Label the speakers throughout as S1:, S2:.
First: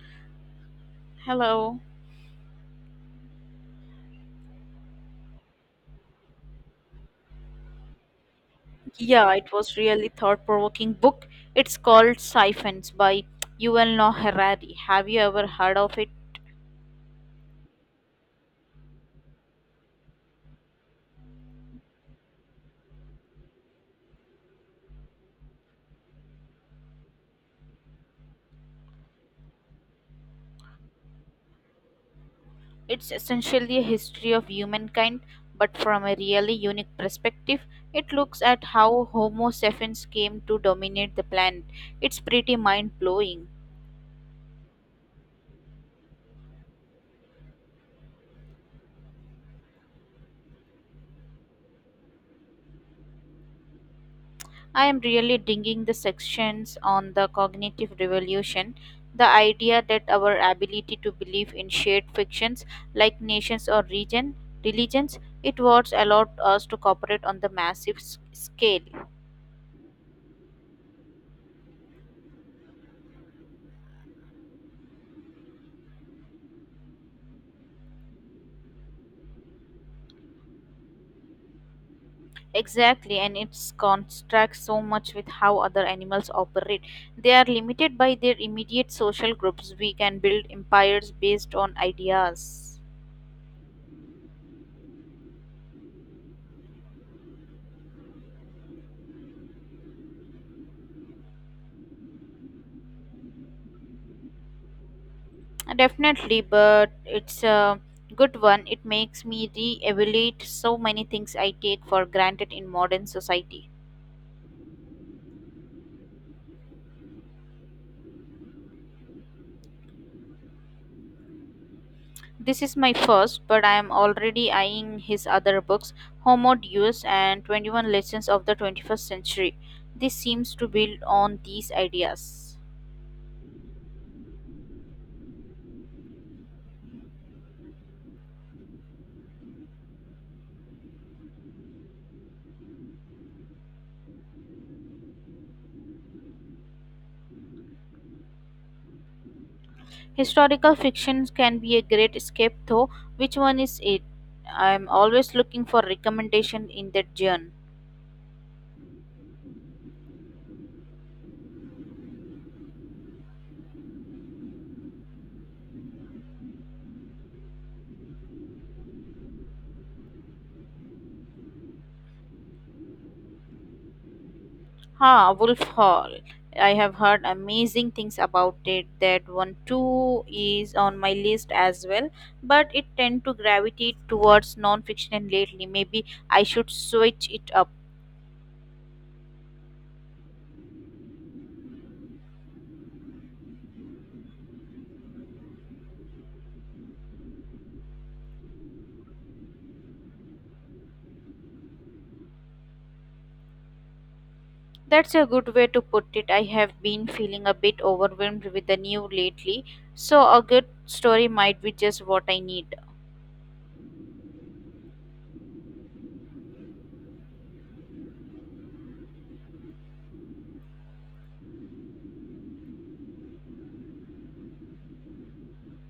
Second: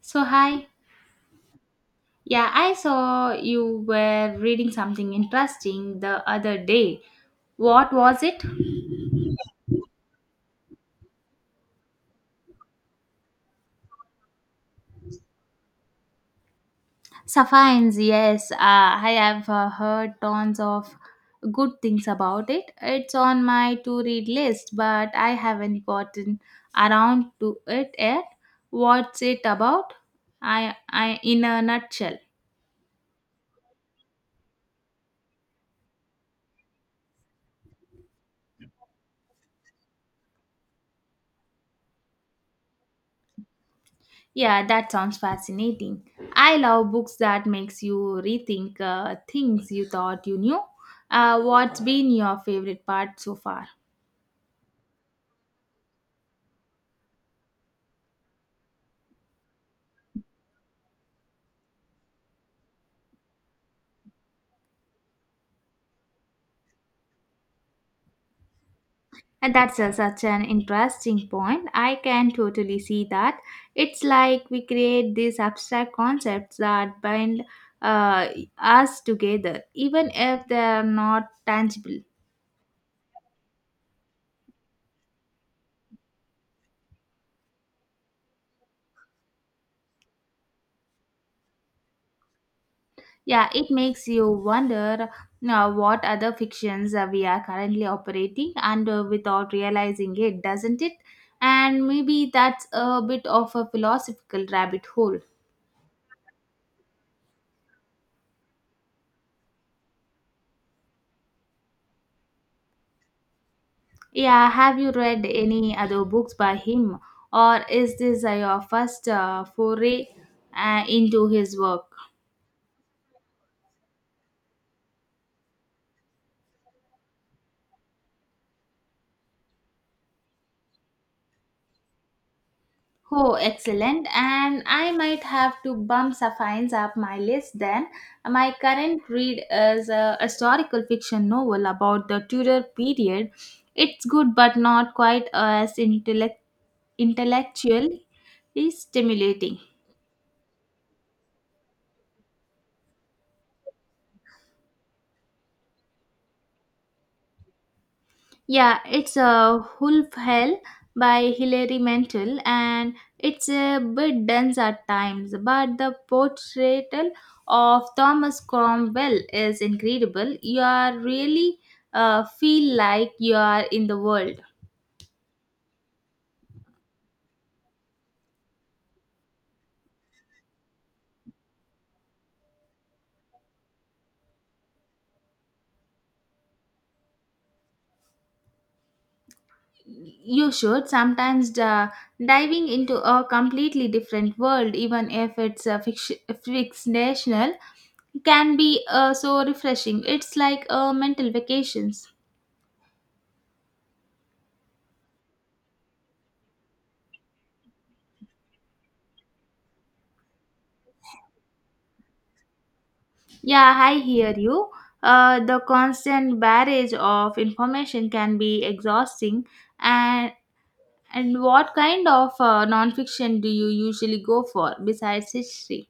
S1: So, hi.
S2: Hello.
S1: Yeah, I saw you were reading something interesting the other day. What was it?
S2: Yeah, it was really thought-provoking book. It's called Siphons by Yuval Noah Harari. Have you ever heard of it?
S1: Sapphires, yes. I have heard tons of good things about it. It's on my to read list, but I haven't gotten around to it yet. What's it about? I in a nutshell.
S2: It's essentially a history of humankind, but from a really unique perspective. It looks at how Homo sapiens came to dominate the planet. It's pretty mind-blowing.
S1: Yeah, that sounds fascinating. I love books that makes you rethink things you thought you knew. What's been your favorite part so far?
S2: I am really digging the sections on the cognitive revolution, the idea that our ability to believe in shared fictions like nations or region, religions, it was allowed us to cooperate on the massive scale.
S1: And that's such an interesting point. I can totally see that. It's like we create these abstract concepts that bind uh, us together, even if they're not tangible.
S2: Exactly, and it's contrasts so much with how other animals operate. They are limited by their immediate social groups. We can build empires based on ideas.
S1: Yeah, it makes you wonder what other fictions we are currently operating under without realizing it, doesn't it? And maybe that's a bit of a philosophical rabbit hole.
S2: Definitely, but it's a good one. It makes me re evaluate so many things I take for granted in modern society.
S1: Yeah, have you read any other books by him, or is this your first foray into his work?
S2: This is my first, but I am already eyeing his other books, Homo Deus and 21 Lessons of the 21st Century. This seems to build on these ideas.
S1: Oh, excellent. And I might have to bump Safine's up my list then. My current read is a historical fiction novel about the Tudor period. It's good, but not quite as intellectually stimulating.
S2: Historical fiction can be a great escape, though. Which one is it? I am always looking for recommendation in that genre.
S1: Yeah, it's a Wolf Hell by Hilary Mantel, and it's a bit dense at times, but the portrayal of Thomas Cromwell is incredible. You are really feel like you are in the world.
S2: Huh, Wolf Hall. I have heard amazing things about it. That one too is on my list as well, but it tend to gravitate towards non-fiction lately. Maybe I should switch it up.
S1: You should sometimes diving into a completely different world, even if it's a fictional, can be so refreshing. It's like a mental vacations.
S2: That's a good way to put it. I have been feeling a bit overwhelmed with the new lately, so a good story might be just what I need.
S1: Yeah, I hear you. The constant barrage of information can be exhausting. And and what kind of nonfiction do you usually go for besides history?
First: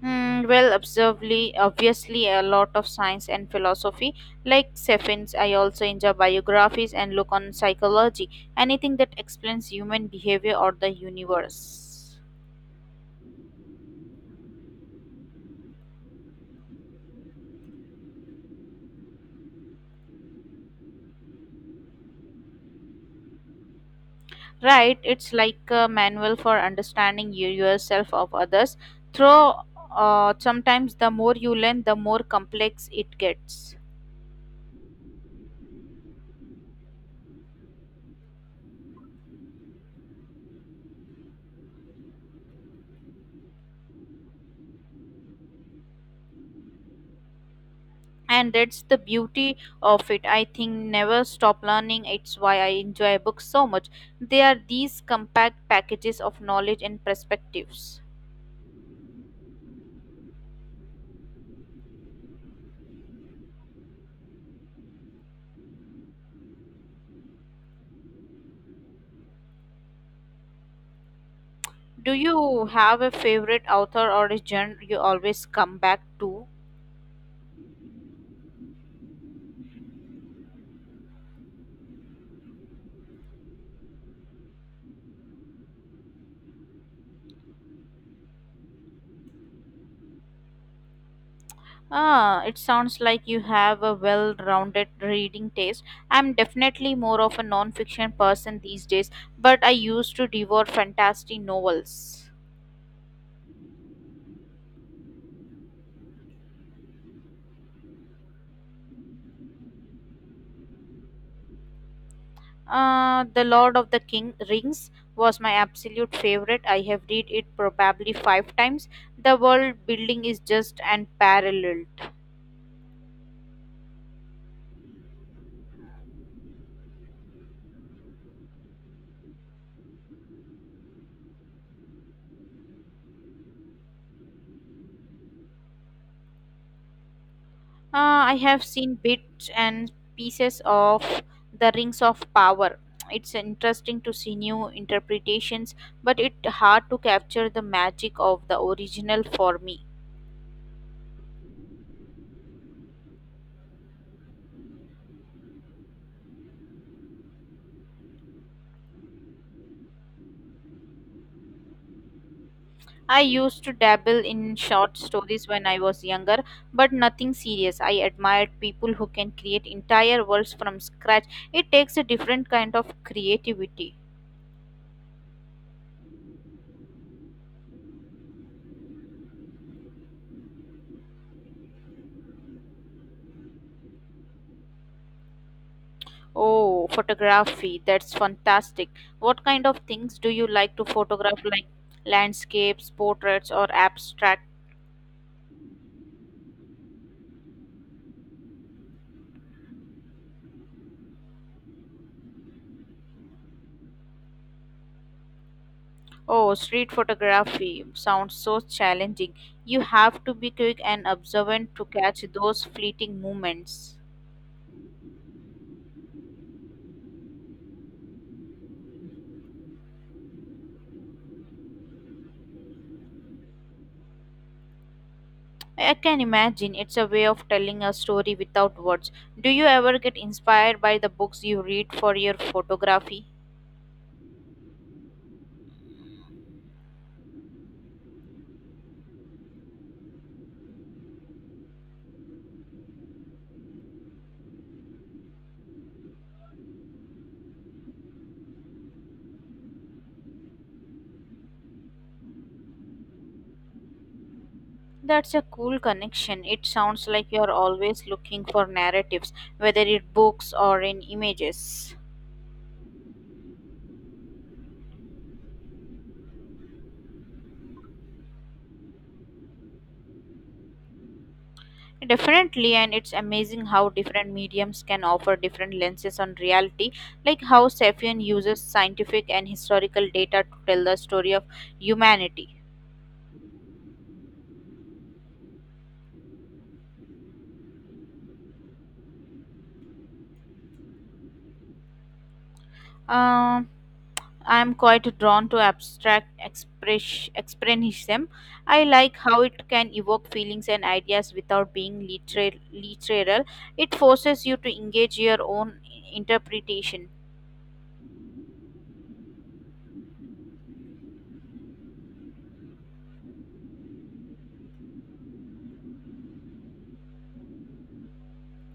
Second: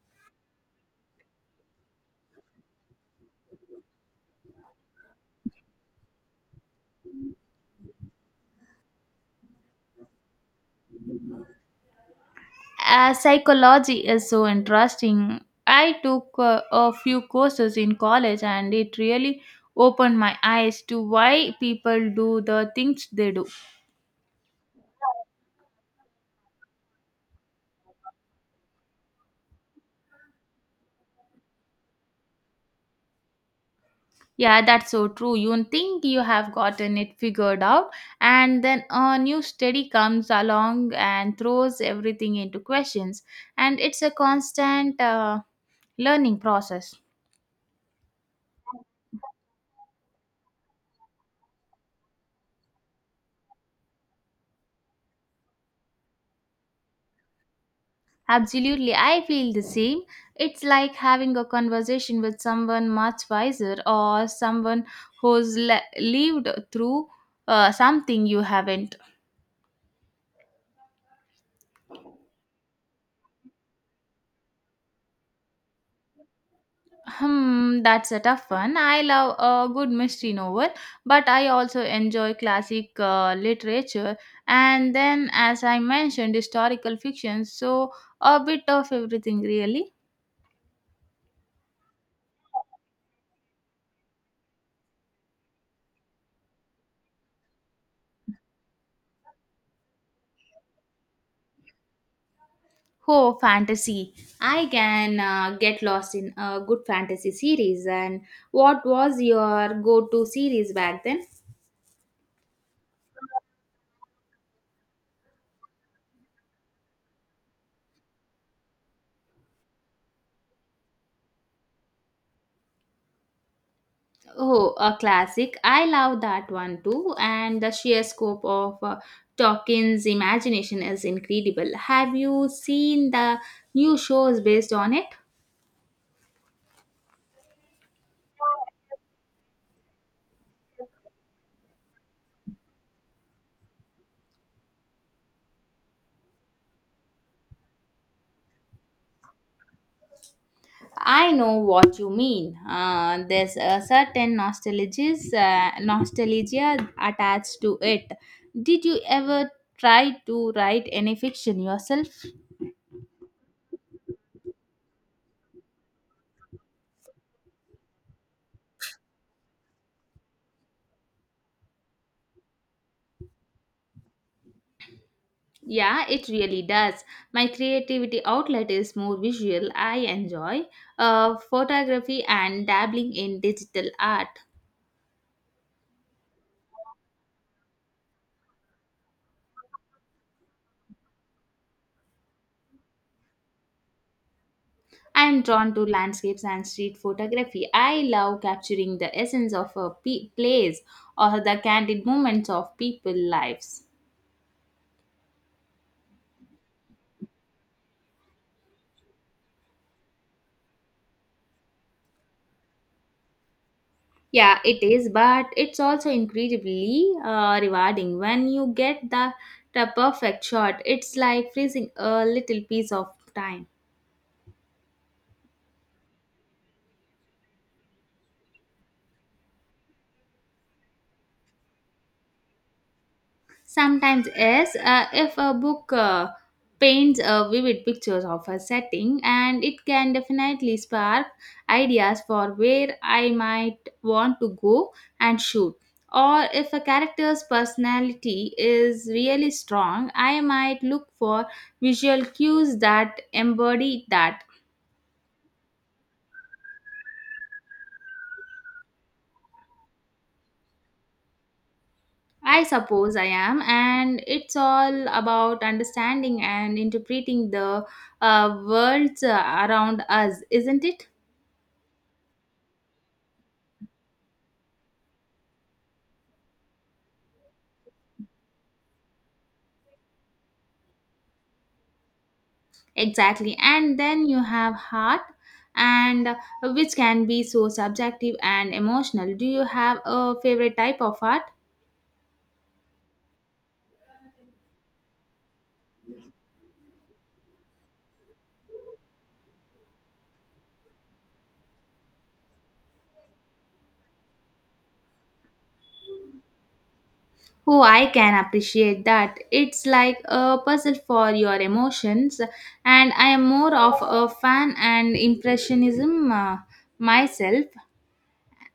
S2: Hmm, well, observably, obviously, a lot of science and philosophy. Like Seffins, I also enjoy biographies and look on psychology, anything that explains human behavior or the universe.
S1: Psychology is so interesting. I took a few courses in college, and it really opened my eyes to why people do the things they do.
S2: Right, it's like a manual for understanding you yourself of others. Through sometimes the more you learn, the more complex it gets.
S1: Yeah, that's so true. You think you have gotten it figured out, and then a new study comes along and throws everything into questions. And it's a constant learning process.
S2: And that's the beauty of it, I think. Never stop learning. It's why I enjoy books so much. They are these compact packages of knowledge and perspectives.
S1: Absolutely, I feel the same. It's like having a conversation with someone much wiser or someone who's lived through something you haven't.
S2: Do you have a favorite author or a genre you always come back to?
S1: Hmm, that's a tough one. I love a good mystery novel, but I also enjoy classic literature and then, as I mentioned, historical fiction. So, a bit of everything, really.
S2: Ah, it sounds like you have a well-rounded reading taste. I'm definitely more of a non-fiction person these days, but I used to devour fantasy novels.
S1: Oh, fantasy. I can get lost in a good fantasy series. And what was your go to series back then?
S2: The Lord of the King Rings was my absolute favorite. I have read it probably five times. The world building is just unparalleled.
S1: Oh, a classic. I love that one too. And the sheer scope of Tolkien's imagination is incredible. Have you seen the new shows based on it?
S2: I have seen bits and pieces of the Rings of Power. It's interesting to see new interpretations, but it's hard to capture the magic of the original for me.
S1: I know what you mean. There's a certain nostalgia attached to it. Did you ever try to write any fiction yourself?
S2: I used to dabble in short stories when I was younger, but nothing serious. I admired people who can create entire worlds from scratch. It takes a different kind of creativity.
S1: Yeah, it really does. My creativity outlet is more visual. I enjoy photography and dabbling in digital art.
S2: Oh, photography, that's fantastic. What kind of things do you like to photograph, like landscapes, portraits, or abstract?
S1: I am drawn to landscapes and street photography. I love capturing the essence of a place or the candid moments of people's lives.
S2: Oh, street photography sounds so challenging. You have to be quick and observant to catch those fleeting moments.
S1: Yeah, it is, but it's also incredibly rewarding when you get the perfect shot. It's like freezing a little piece of time.
S2: I can imagine it's a way of telling a story without words. Do you ever get inspired by the books you read for your photography?
S1: Sometimes, yes, if a book paints a vivid pictures of a setting, and it can definitely spark ideas for where I might want to go and shoot. Or if a character's personality is really strong, I might look for visual cues that embody that.
S2: That's a cool connection. It sounds like you're always looking for narratives, whether in books or in images.
S1: I suppose I am, and it's all about understanding and interpreting the worlds around us, isn't it?
S2: Definitely, and it's amazing how different mediums can offer different lenses on reality, like how Safian uses scientific and historical data to tell the story of humanity.
S1: Exactly. And then you have heart and which can be so subjective and emotional. Do you have a favorite type of art?
S2: Um, I am quite drawn to abstract express, expressionism. I like how it can evoke feelings and ideas without being literal, literal. It forces you to engage your own interpretation.
S1: Oh, I can appreciate that. It's like a puzzle for your emotions and I am more of a fan and impressionism myself.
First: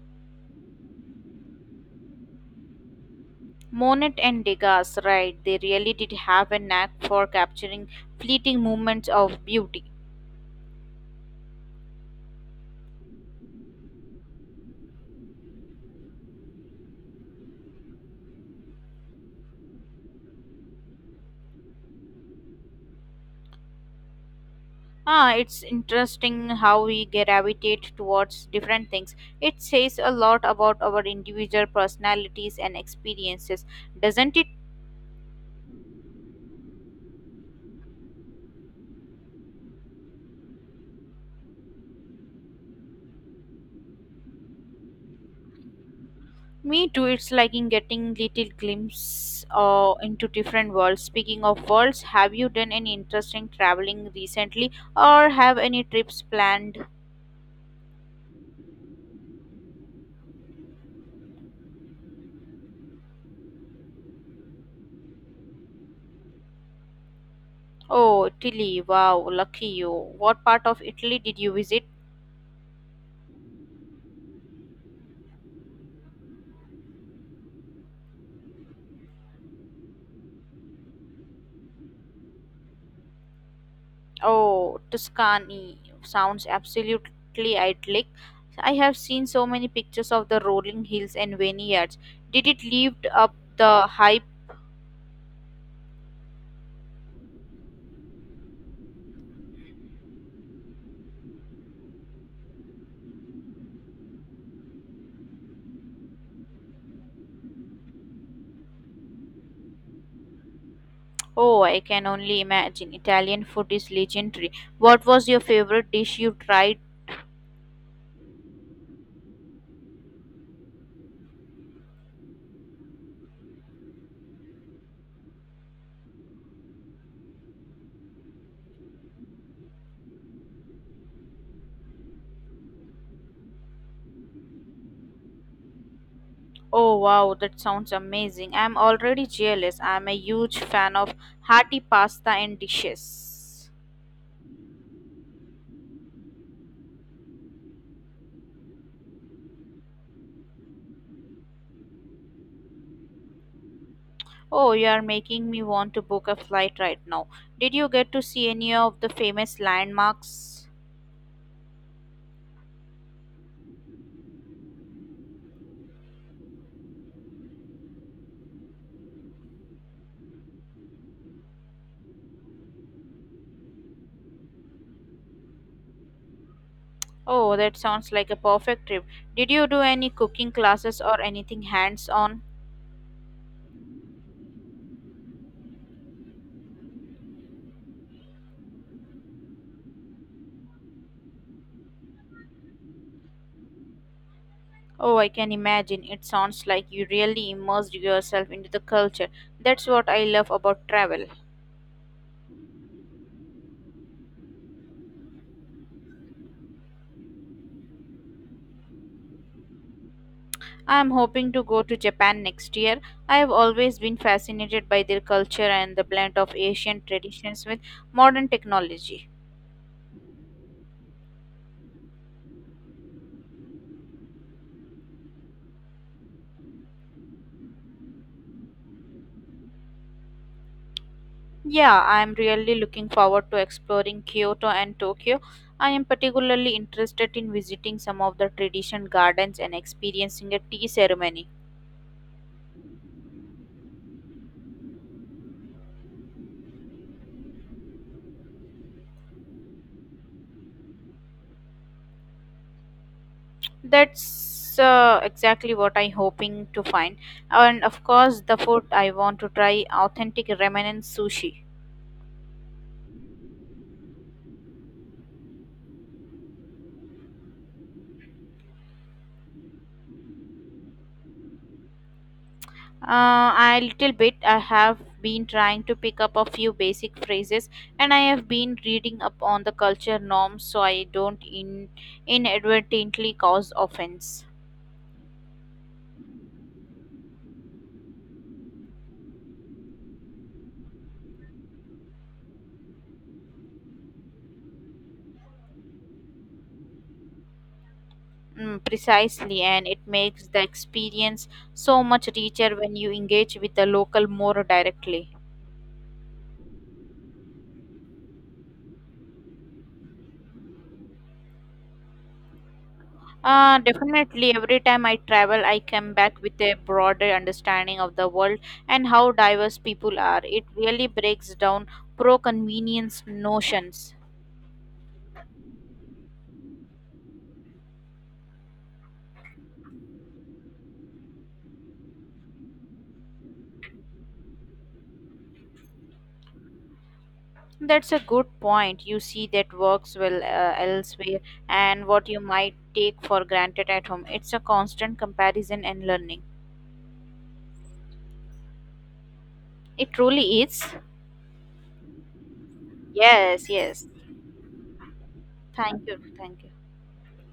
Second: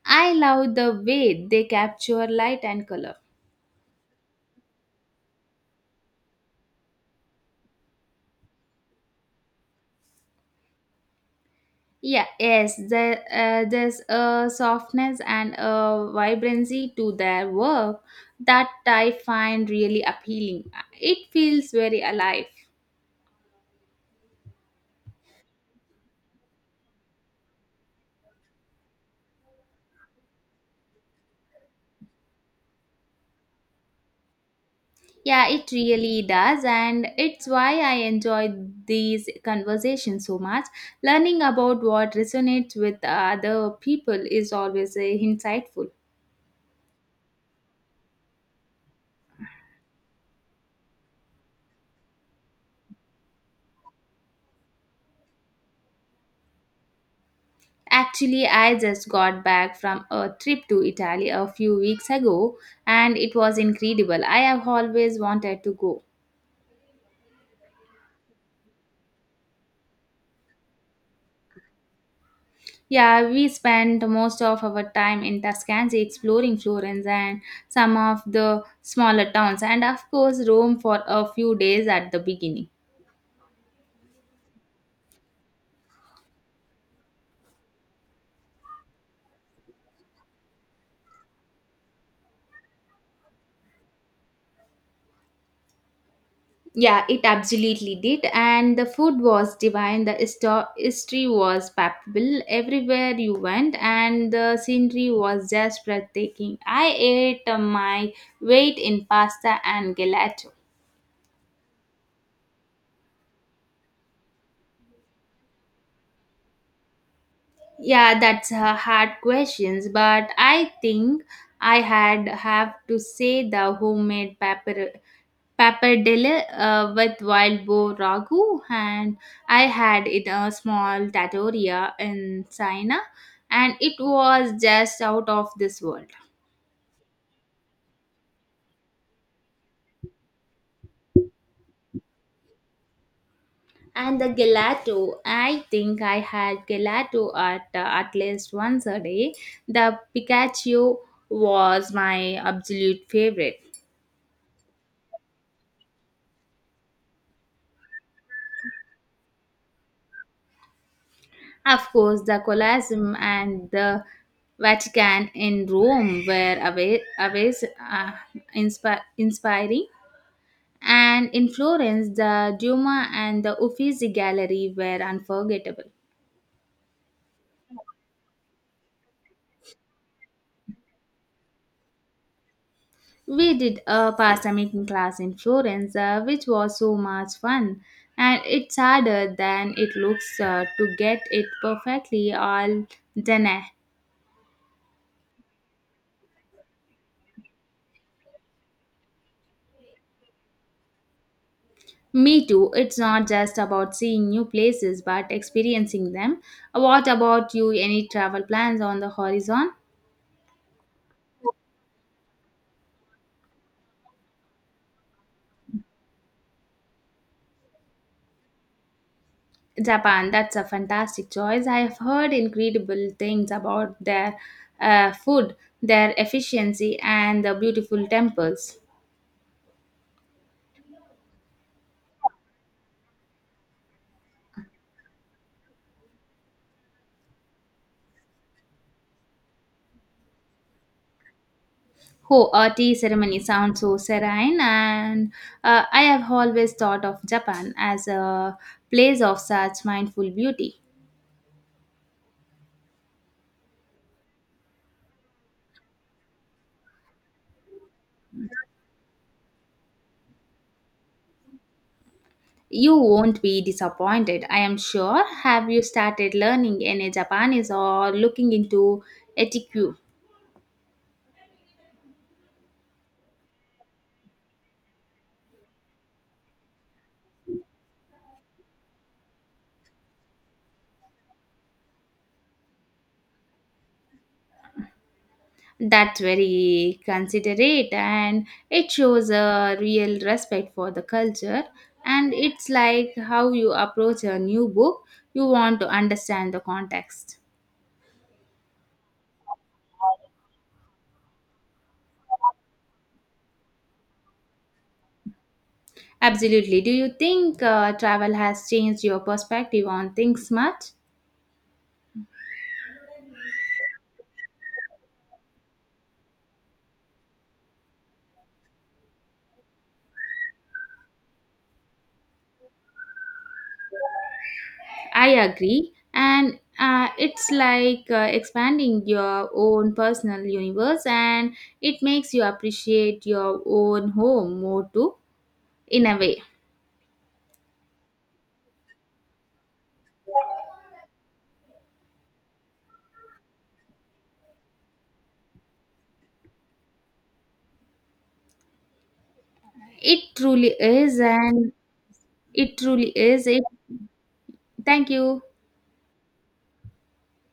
S1: I love the way they capture light and color.
S2: Monet and Degas, right, they really did have a knack for capturing fleeting moments of beauty.
S1: Yeah, yes, there's a softness and a vibrancy to their work that I find really appealing. It feels very alive.
S2: Ah, it's interesting how we gravitate towards different things. It says a lot about our individual personalities and experiences, doesn't it?
S1: Yeah, it really does, and it's why I enjoy these conversations so much. Learning about what resonates with other people is always insightful.
S2: Me too. It's like in getting little glimpse into different worlds. Speaking of worlds, have you done any interesting traveling recently, or have any trips planned?
S1: Actually, I just got back from a trip to Italy a few weeks ago, and it was incredible. I have always wanted to go.
S2: Oh, Italy! Wow, lucky you. What part of Italy did you visit?
S1: Yeah, we spent most of our time in Tuscany exploring Florence and some of the smaller towns, and of course, Rome for a few days at the beginning.
S2: Oh, Tuscany. Sounds absolutely idyllic. I have seen so many pictures of the rolling hills and vineyards. Did it lived up the hype?
S1: Yeah, it absolutely did, and the food was divine. The history was palpable everywhere you went, and the scenery was just breathtaking. I ate my weight in pasta and gelato.
S2: Oh, I can only imagine. Italian food is legendary. What was your favorite dish you tried?
S1: Yeah, that's a hard questions, but I think I had have to say the homemade paper pappardelle with wild boar ragu, and I had it a small trattoria in China, and it was just out of this world.
S2: Oh, wow, that sounds amazing. I'm already jealous. I'm a huge fan of hearty pasta and dishes.
S1: And the gelato, I think I had gelato at least once a day. The Pikachu was my absolute favorite.
S2: Oh, you are making me want to book a flight right now. Did you get to see any of the famous landmarks?
S1: Of course, the Colosseum and the Vatican in Rome were always inspiring. And in Florence, the Duomo and the Uffizi Gallery were unforgettable.
S2: Oh, that sounds like a perfect trip. Did you do any cooking classes or anything hands on?
S1: We did a pasta making class in Florence, which was so much fun. And it's harder than it looks to get it perfectly all done.
S2: Oh, I can imagine. It sounds like you really immersed yourself into the culture. That's what I love about travel.
S1: Me too. It's not just about seeing new places but experiencing them. What about you? Any travel plans on the horizon?
S2: I am hoping to go to Japan next year. I have always been fascinated by their culture and the blend of Asian traditions with modern technology.
S1: Japan, that's a fantastic choice. I've heard incredible things about their food, their efficiency, and the beautiful temples.
S2: Yeah, I am really looking forward to exploring Kyoto and Tokyo. I am particularly interested in visiting some of the tradition gardens and experiencing a tea ceremony.
S1: Oh, a tea ceremony sounds so serene, and I have always thought of Japan as a place of such mindful beauty.
S2: That's exactly what I'm hoping to find. And of course, the food I want to try authentic remnant sushi.
S1: You won't be disappointed, I am sure. Have you started learning any Japanese or looking into etiquette?
S2: A little bit, I have been trying to pick up a few basic phrases and I have been reading up on the culture norms so I don't inadvertently cause offense.
S1: That's very considerate and it shows a real respect for the culture. And it's like how you approach a new book, you want to understand the context.
S2: Mm, precisely, and it makes the experience so much richer when you engage with the local more directly.
S1: Absolutely. Do you think travel has changed your perspective on things much?
S2: Definitely, every time I travel, I come back with a broader understanding of the world and how diverse people are. It really breaks down pro convenience notions.
S1: I agree. And it's like expanding your own personal universe, and it makes you appreciate your own home more too, in a way.
S2: That's a good point. You see that works well elsewhere and what you might take for granted at home. It's a constant comparison and learning. It
S1: It
S2: truly
S1: truly
S2: is.
S1: is, and it truly is. It,
S2: Yes, yes.
S1: thank you.
S2: Thank you. Thank you.